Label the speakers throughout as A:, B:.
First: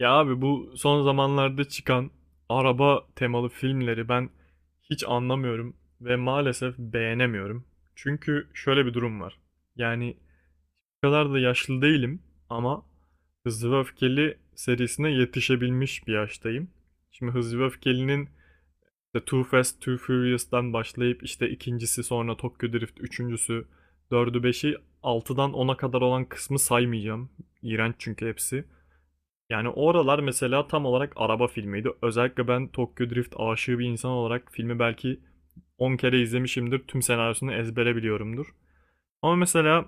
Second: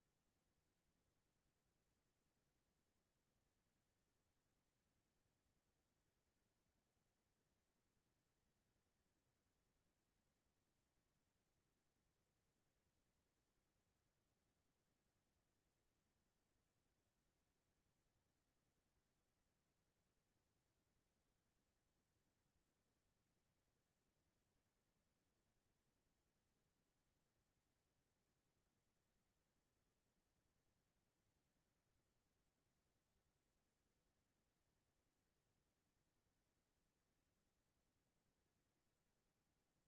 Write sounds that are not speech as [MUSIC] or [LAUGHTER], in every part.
A: Ya abi bu son zamanlarda çıkan araba temalı filmleri ben hiç anlamıyorum ve maalesef beğenemiyorum. Çünkü şöyle bir durum var. Yani o kadar da yaşlı değilim ama Hızlı ve Öfkeli serisine yetişebilmiş bir yaştayım. Şimdi Hızlı ve Öfkeli'nin işte Too Fast, Too Furious'tan başlayıp işte ikincisi sonra Tokyo Drift, üçüncüsü, dördü, beşi, altıdan ona kadar olan kısmı saymayacağım. İğrenç çünkü hepsi. Yani oralar mesela tam olarak araba filmiydi. Özellikle ben Tokyo Drift aşığı bir insan olarak filmi belki 10 kere izlemişimdir. Tüm senaryosunu ezbere biliyorumdur. Ama mesela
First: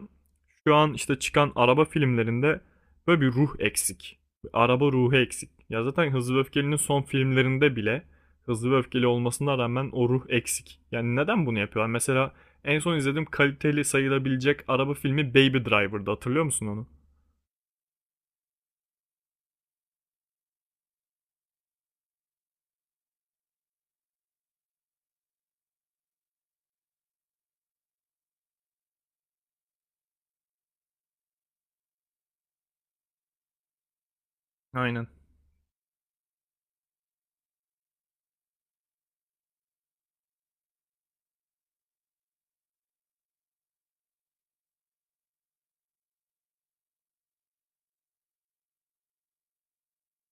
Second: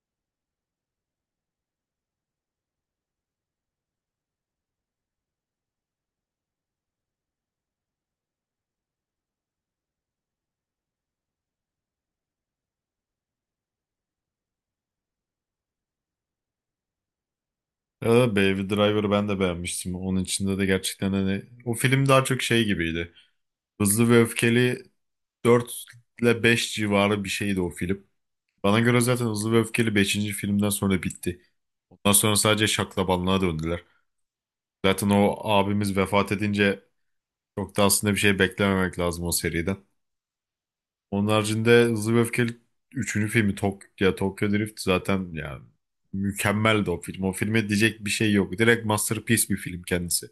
A: şu an işte çıkan araba filmlerinde böyle bir ruh eksik. Bir Araba ruhu eksik. Ya zaten Hızlı ve Öfkeli'nin son filmlerinde bile Hızlı ve Öfkeli olmasına rağmen o ruh eksik. Yani neden bunu yapıyorlar? Mesela en son izlediğim kaliteli sayılabilecek araba filmi Baby Driver'dı. Hatırlıyor musun onu?
B: Ya da Baby Driver'ı ben de beğenmiştim. Onun içinde de gerçekten hani o film daha çok şey gibiydi. Hızlı ve Öfkeli 4 ile 5 civarı bir şeydi o film. Bana göre zaten Hızlı ve Öfkeli beşinci filmden sonra bitti. Ondan sonra sadece şaklabanlığa döndüler.
A: Aynen.
B: Zaten o abimiz vefat edince çok da aslında bir şey beklememek lazım o seriden. Onun haricinde Hızlı ve Öfkeli üçüncü filmi Tok ya Tokyo Drift zaten yani mükemmeldi o film. O filme diyecek bir şey yok. Direkt masterpiece bir film kendisi.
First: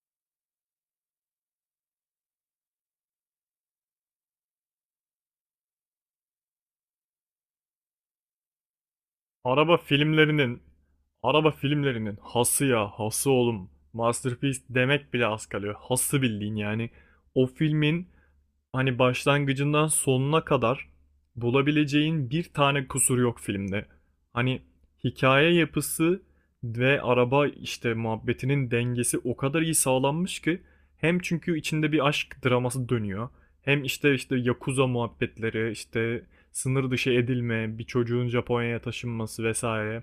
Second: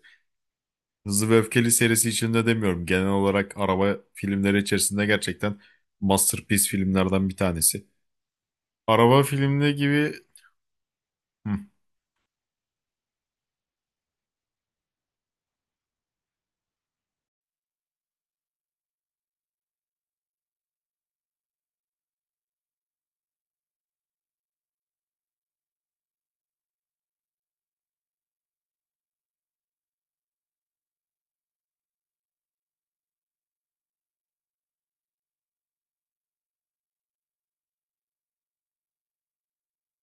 B: Hızlı ve Öfkeli serisi içinde demiyorum. Genel olarak araba filmleri içerisinde gerçekten masterpiece filmlerden bir tanesi. Araba filmi
A: Araba
B: gibi.
A: filmlerinin, araba
B: Hı.
A: filmlerinin hası ya, hası oğlum. Masterpiece demek bile az kalıyor. Hası bildiğin yani. O filmin hani başlangıcından sonuna kadar bulabileceğin bir tane kusur yok filmde. Hani hikaye yapısı ve araba işte muhabbetinin dengesi o kadar iyi sağlanmış ki hem çünkü içinde bir aşk draması dönüyor. Hem işte yakuza muhabbetleri, işte sınır dışı edilme, bir çocuğun Japonya'ya taşınması vesaire,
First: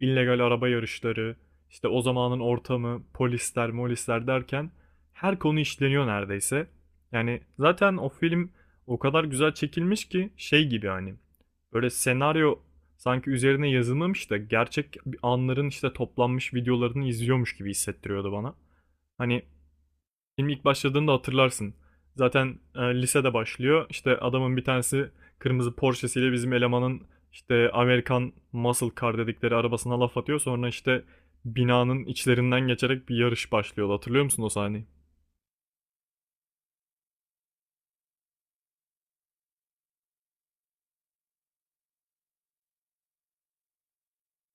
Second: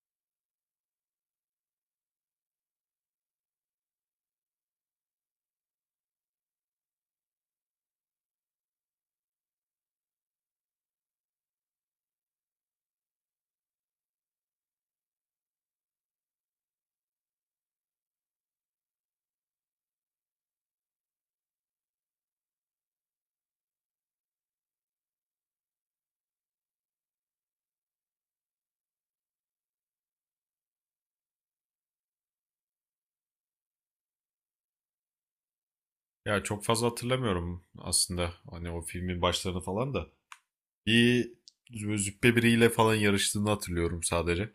A: illegal araba yarışları, işte o zamanın ortamı, polisler, molisler derken her konu işleniyor neredeyse. Yani zaten o film o kadar güzel çekilmiş ki şey gibi hani böyle senaryo sanki üzerine yazılmamış da gerçek anların işte toplanmış videolarını izliyormuş gibi hissettiriyordu bana. Hani film ilk başladığında hatırlarsın. Zaten lisede başlıyor. İşte adamın bir tanesi kırmızı Porsche'siyle bizim elemanın işte Amerikan Muscle Car dedikleri arabasına laf atıyor. Sonra işte binanın içlerinden geçerek bir yarış başlıyor. Hatırlıyor musun o sahneyi?
B: Ya çok fazla hatırlamıyorum aslında. Hani o filmin başlarını falan da. Bir züppe biriyle falan yarıştığını hatırlıyorum sadece.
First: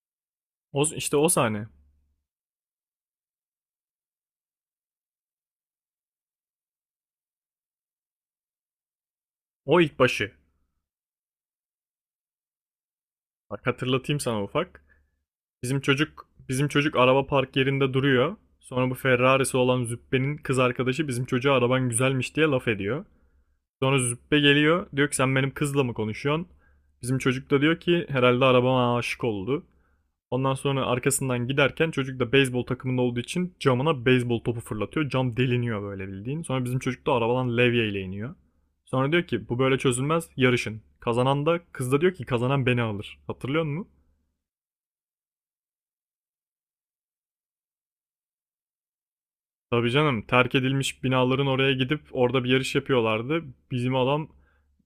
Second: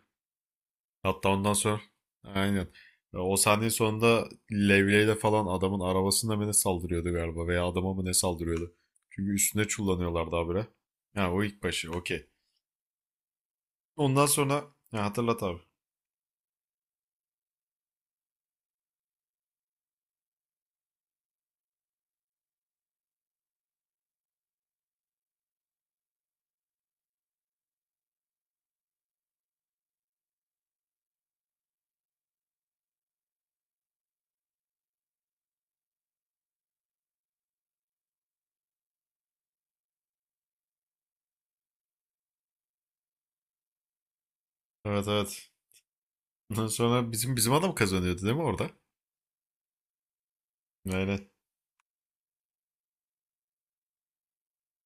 A: O, işte
B: Hatta
A: o
B: ondan
A: sahne.
B: sonra aynen. O sahne sonunda levyeyle falan adamın arabasına mı ne saldırıyordu galiba veya adama mı ne saldırıyordu. Çünkü üstüne
A: O ilk başı.
B: çullanıyorlardı abire. Ha o ilk başı okey.
A: Bak hatırlatayım
B: Ondan
A: sana
B: sonra
A: ufak.
B: ya hatırlat abi.
A: Bizim çocuk araba park yerinde duruyor. Sonra bu Ferrari'si olan Züppe'nin kız arkadaşı bizim çocuğa araban güzelmiş diye laf ediyor. Sonra Züppe geliyor. Diyor ki sen benim kızla mı konuşuyorsun? Bizim çocuk da diyor ki herhalde arabama aşık oldu. Ondan sonra arkasından giderken çocuk da beyzbol takımında olduğu için camına beyzbol topu fırlatıyor. Cam deliniyor böyle bildiğin. Sonra bizim çocuk da arabadan levyeyle iniyor. Sonra diyor ki bu böyle çözülmez yarışın. Kazanan da kız da diyor ki kazanan beni alır. Hatırlıyor musun?
B: Evet, evet. Ondan sonra bizim adam kazanıyordu değil mi orada?
A: Tabii canım terk edilmiş
B: Aynen.
A: binaların oraya gidip orada bir yarış yapıyorlardı. Bizim adam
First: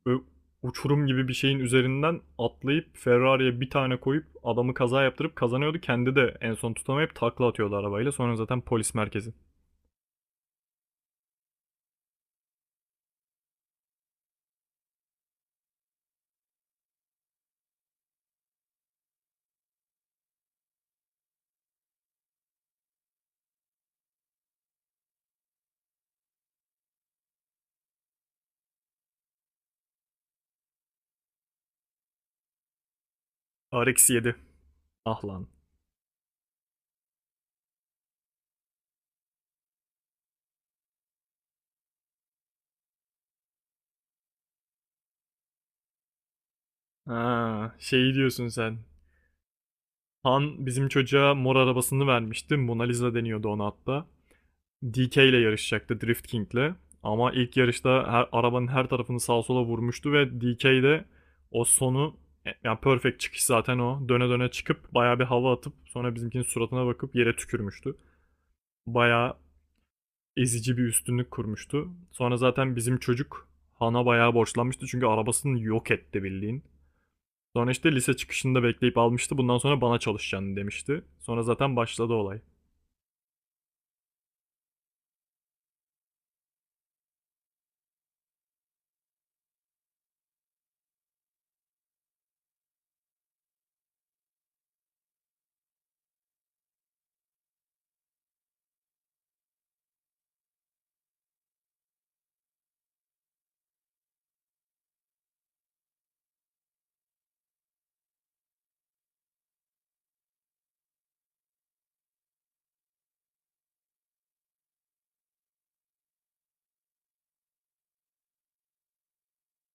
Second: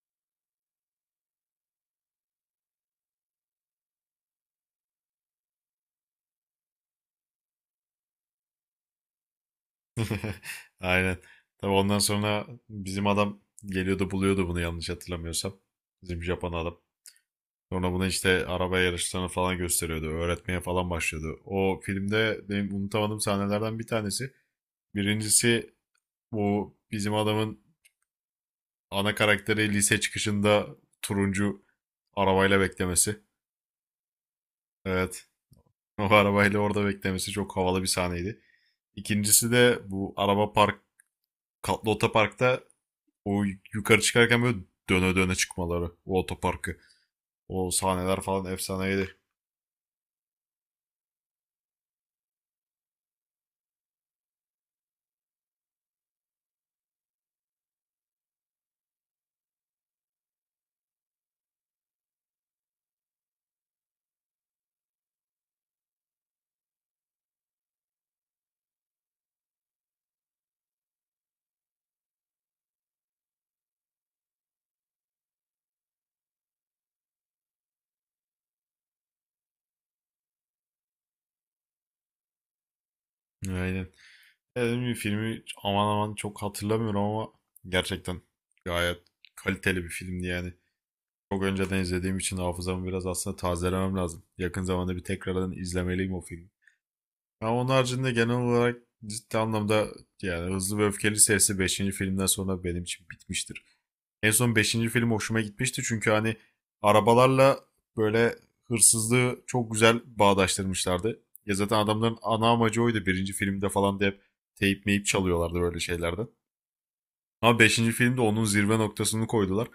A: ö- uçurum gibi bir şeyin üzerinden atlayıp Ferrari'ye bir tane koyup adamı kaza yaptırıp kazanıyordu. Kendi de en son tutamayıp takla atıyordu arabayla. Sonra zaten polis merkezi.
B: [LAUGHS] Aynen. Tabii ondan sonra bizim adam geliyordu buluyordu bunu yanlış hatırlamıyorsam. Bizim Japon adam. Sonra bunu işte araba yarışlarını falan gösteriyordu. Öğretmeye falan başlıyordu. O filmde benim unutamadığım sahnelerden bir tanesi. Birincisi bu bizim adamın ana karakteri lise çıkışında turuncu arabayla beklemesi.
A: RX-7. Ah
B: Evet.
A: lan.
B: O arabayla orada beklemesi çok havalı bir sahneydi. İkincisi de bu araba park, katlı otoparkta o yukarı çıkarken böyle döne döne çıkmaları o otoparkı. O
A: Ha, şey
B: sahneler
A: diyorsun
B: falan
A: sen.
B: efsaneydi.
A: Han bizim çocuğa mor arabasını vermişti. Mona Lisa deniyordu ona hatta. DK ile yarışacaktı Drift King'le. Ama ilk yarışta arabanın her tarafını sağa sola vurmuştu ve DK de o sonu yani perfect çıkış zaten o. Döne döne çıkıp bayağı bir hava atıp sonra bizimkinin suratına bakıp yere tükürmüştü. Bayağı ezici bir üstünlük kurmuştu. Sonra zaten bizim çocuk Han'a bayağı borçlanmıştı çünkü arabasını yok etti bildiğin. Sonra işte lise çıkışında bekleyip almıştı. Bundan sonra bana çalışacaksın demişti. Sonra zaten başladı olay.
B: Aynen. Ya dediğim filmi aman aman çok hatırlamıyorum ama gerçekten gayet kaliteli bir filmdi yani. Çok önceden izlediğim için hafızamı biraz aslında tazelemem lazım. Yakın zamanda bir tekrardan izlemeliyim o filmi. Ama onun haricinde genel olarak ciddi anlamda yani Hızlı ve Öfkeli serisi beşinci filmden sonra benim için bitmiştir. En son beşinci film hoşuma gitmişti çünkü hani arabalarla böyle hırsızlığı çok güzel bağdaştırmışlardı. Ya zaten adamların ana amacı oydu birinci filmde falan diye hep teyip meyip çalıyorlardı böyle şeylerden. Ama beşinci filmde onun zirve noktasını koydular.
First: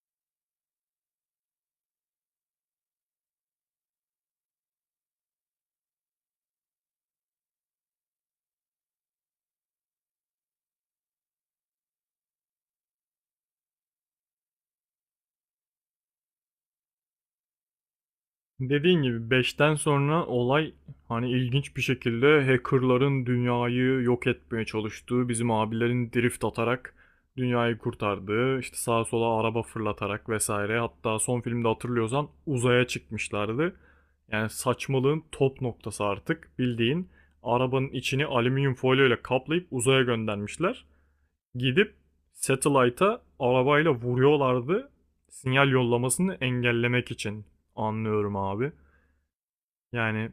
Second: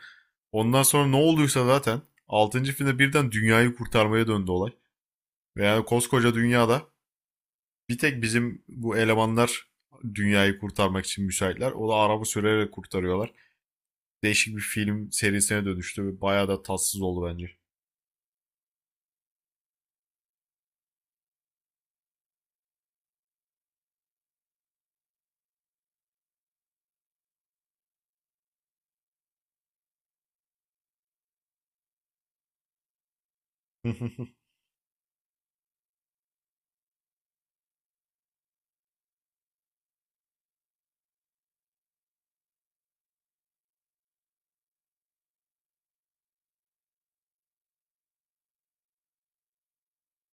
B: Ondan sonra ne olduysa zaten altıncı filmde birden dünyayı kurtarmaya döndü olay. Ve yani koskoca dünyada bir tek bizim bu elemanlar dünyayı kurtarmak için müsaitler. O da araba sürerek kurtarıyorlar. Değişik bir film serisine dönüştü ve bayağı da tatsız oldu bence.
A: Dediğin gibi beşten sonra olay hani ilginç bir şekilde hackerların dünyayı yok etmeye çalıştığı, bizim abilerin drift atarak dünyayı kurtardığı, işte sağa sola araba fırlatarak vesaire. Hatta son filmde hatırlıyorsan uzaya çıkmışlardı.
B: [LAUGHS]
A: Yani saçmalığın top noktası artık bildiğin arabanın içini alüminyum folyo ile kaplayıp uzaya göndermişler. Gidip satellite'a arabayla vuruyorlardı sinyal yollamasını engellemek için. Anlıyorum abi. Yani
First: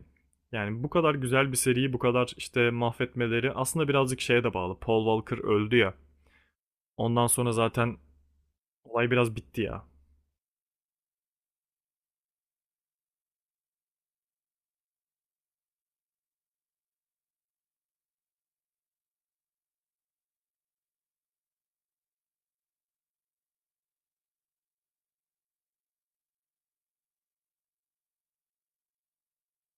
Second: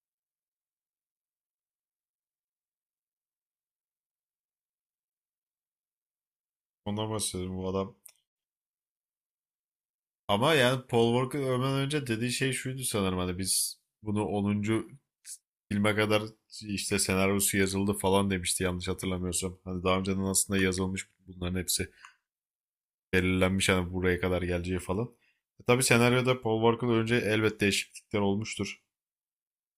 A: yani bu kadar güzel bir seriyi bu kadar işte mahvetmeleri aslında birazcık şeye de bağlı. Paul Walker öldü ya.
B: Ondan
A: Ondan sonra
B: bahsediyorum bu adam.
A: zaten olay biraz bitti ya.
B: Ama yani Paul Walker ölmeden önce dediği şey şuydu sanırım hani biz bunu onuncu filme kadar işte senaryosu yazıldı falan demişti yanlış hatırlamıyorsam. Hani daha önceden aslında yazılmış bunların hepsi belirlenmiş hani buraya kadar geleceği falan. E tabii senaryoda Paul Walker önce elbet değişiklikler olmuştur.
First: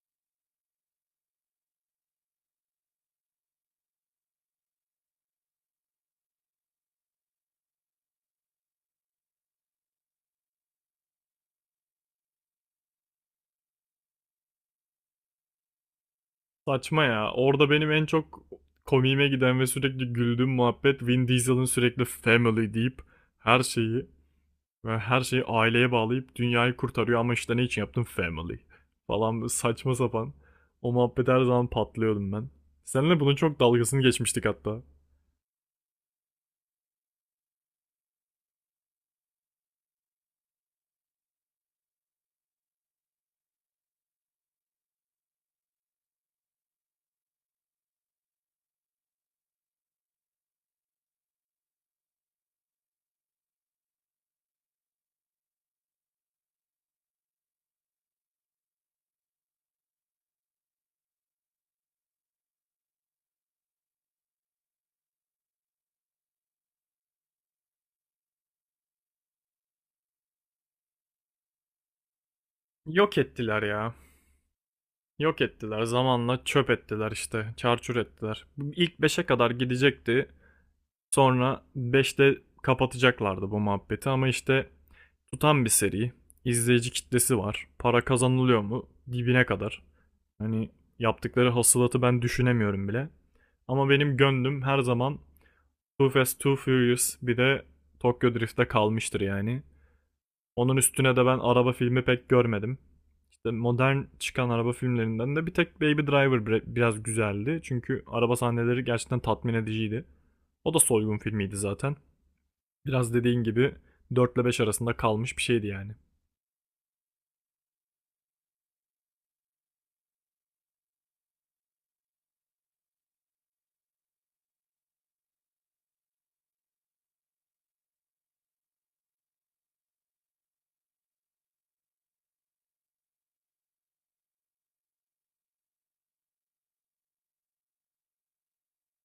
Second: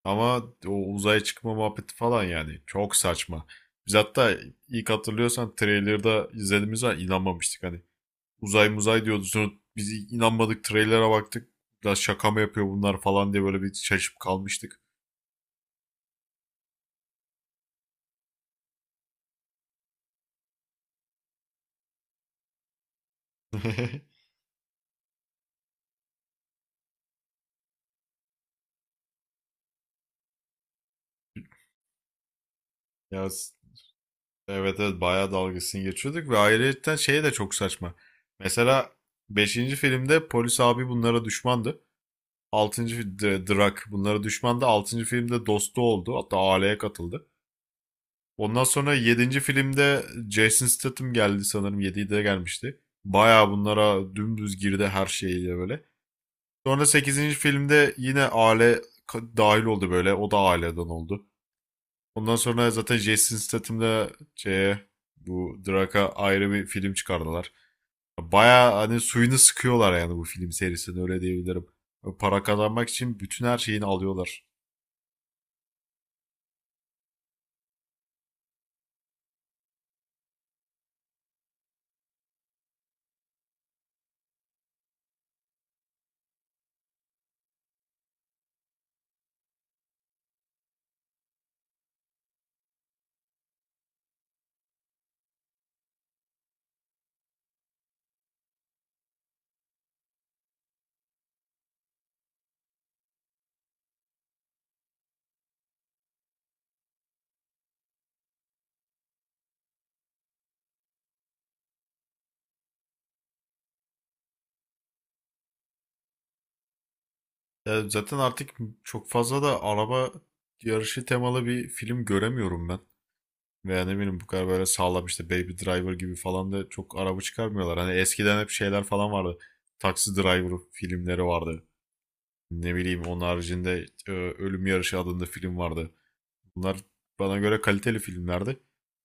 B: Ama o uzaya çıkma muhabbeti falan yani çok saçma. Biz hatta ilk hatırlıyorsan trailer'da izlediğimiz zaman inanmamıştık hani. Uzay muzay diyordu sonra biz inanmadık trailer'a baktık. Ya şaka mı yapıyor bunlar falan diye böyle bir şaşıp kalmıştık.
A: Saçma ya. Orada benim en çok komiğime giden ve sürekli güldüğüm muhabbet Vin Diesel'ın sürekli family deyip her şeyi
B: [LAUGHS]
A: her şeyi aileye bağlayıp dünyayı kurtarıyor ama işte ne için yaptım family falan saçma sapan. O muhabbet her zaman patlıyordum ben. Seninle
B: Ya
A: bunun
B: s-
A: çok dalgasını geçmiştik
B: evet,
A: hatta.
B: evet, bayağı dalgasını geçiyorduk ve ayrıca şey de çok saçma. Mesela beşinci filmde polis abi bunlara düşmandı. Altıncı Drak bunlara düşmandı. Altıncı filmde dostu oldu. Hatta aileye katıldı. Ondan sonra yedinci filmde Jason Statham geldi sanırım 7'de gelmişti. Bayağı bunlara dümdüz girdi her şeyiyle böyle. Sonra sekizinci filmde yine aile dahil oldu böyle. O da aileden oldu. Ondan sonra zaten Jason Statham'da şeye bu Drak'a ayrı bir film çıkardılar. Bayağı hani suyunu sıkıyorlar yani bu film serisini öyle diyebilirim. Para kazanmak
A: Yok
B: için bütün her
A: ettiler
B: şeyini
A: ya.
B: alıyorlar.
A: Yok ettiler. Zamanla çöp ettiler işte. Çarçur ettiler. İlk beşe kadar gidecekti. Sonra beşte kapatacaklardı bu muhabbeti ama işte tutan bir seri. İzleyici kitlesi var. Para kazanılıyor mu? Dibine kadar. Hani yaptıkları hasılatı ben düşünemiyorum bile. Ama benim gönlüm her zaman Too Fast Too Furious bir de Tokyo Drift'te kalmıştır yani. Onun üstüne de ben araba filmi pek görmedim. İşte modern çıkan araba filmlerinden de bir tek Baby Driver biraz güzeldi. Çünkü araba sahneleri gerçekten tatmin ediciydi. O da soygun filmiydi zaten. Biraz dediğin gibi 4 ile 5 arasında kalmış bir şeydi yani.
B: Ya zaten artık çok fazla da araba yarışı temalı bir film göremiyorum ben. Veya ne bileyim bu kadar böyle sağlam işte Baby Driver gibi falan da çok araba çıkarmıyorlar. Hani eskiden hep şeyler falan vardı. Taxi Driver filmleri vardı. Ne bileyim onun haricinde Ölüm Yarışı adında film vardı. Bunlar bana göre kaliteli filmlerdi.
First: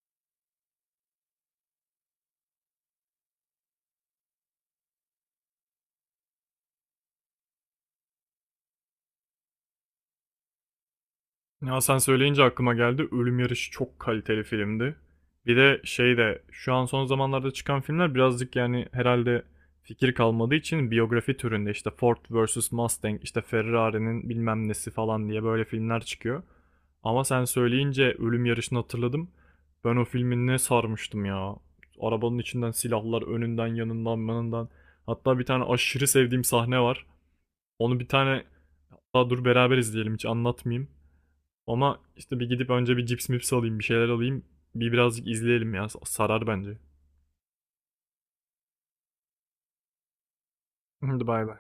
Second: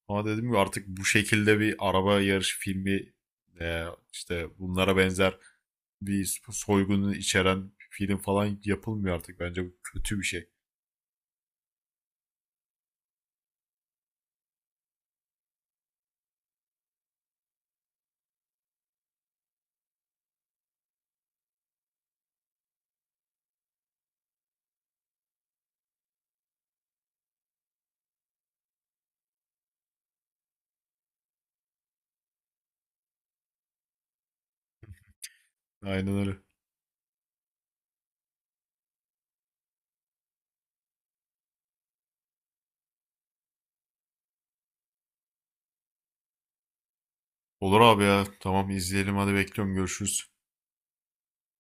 B: Ama dedim ki artık bu şekilde bir araba yarışı filmi, e, işte bunlara benzer bir soygunu içeren film falan yapılmıyor artık. Bence bu kötü bir şey.
A: Ya sen söyleyince aklıma geldi. Ölüm Yarışı çok kaliteli filmdi. Bir de şey de şu an son zamanlarda çıkan filmler birazcık yani herhalde fikir kalmadığı için biyografi türünde işte Ford vs Mustang, işte Ferrari'nin bilmem nesi falan diye böyle filmler çıkıyor. Ama sen söyleyince Ölüm Yarışı'nı hatırladım. Ben o filmi ne sarmıştım ya. Arabanın içinden silahlar önünden yanından yanından. Hatta bir tane aşırı
B: Aynen öyle.
A: sevdiğim sahne var. Onu bir tane daha dur beraber izleyelim hiç anlatmayayım. Ama işte bir gidip önce bir cips mips alayım, bir şeyler alayım. Birazcık izleyelim ya. Sarar bence. [LAUGHS]
B: Olur abi ya. Tamam, izleyelim hadi, bekliyorum. Görüşürüz.
A: Hadi bay bay.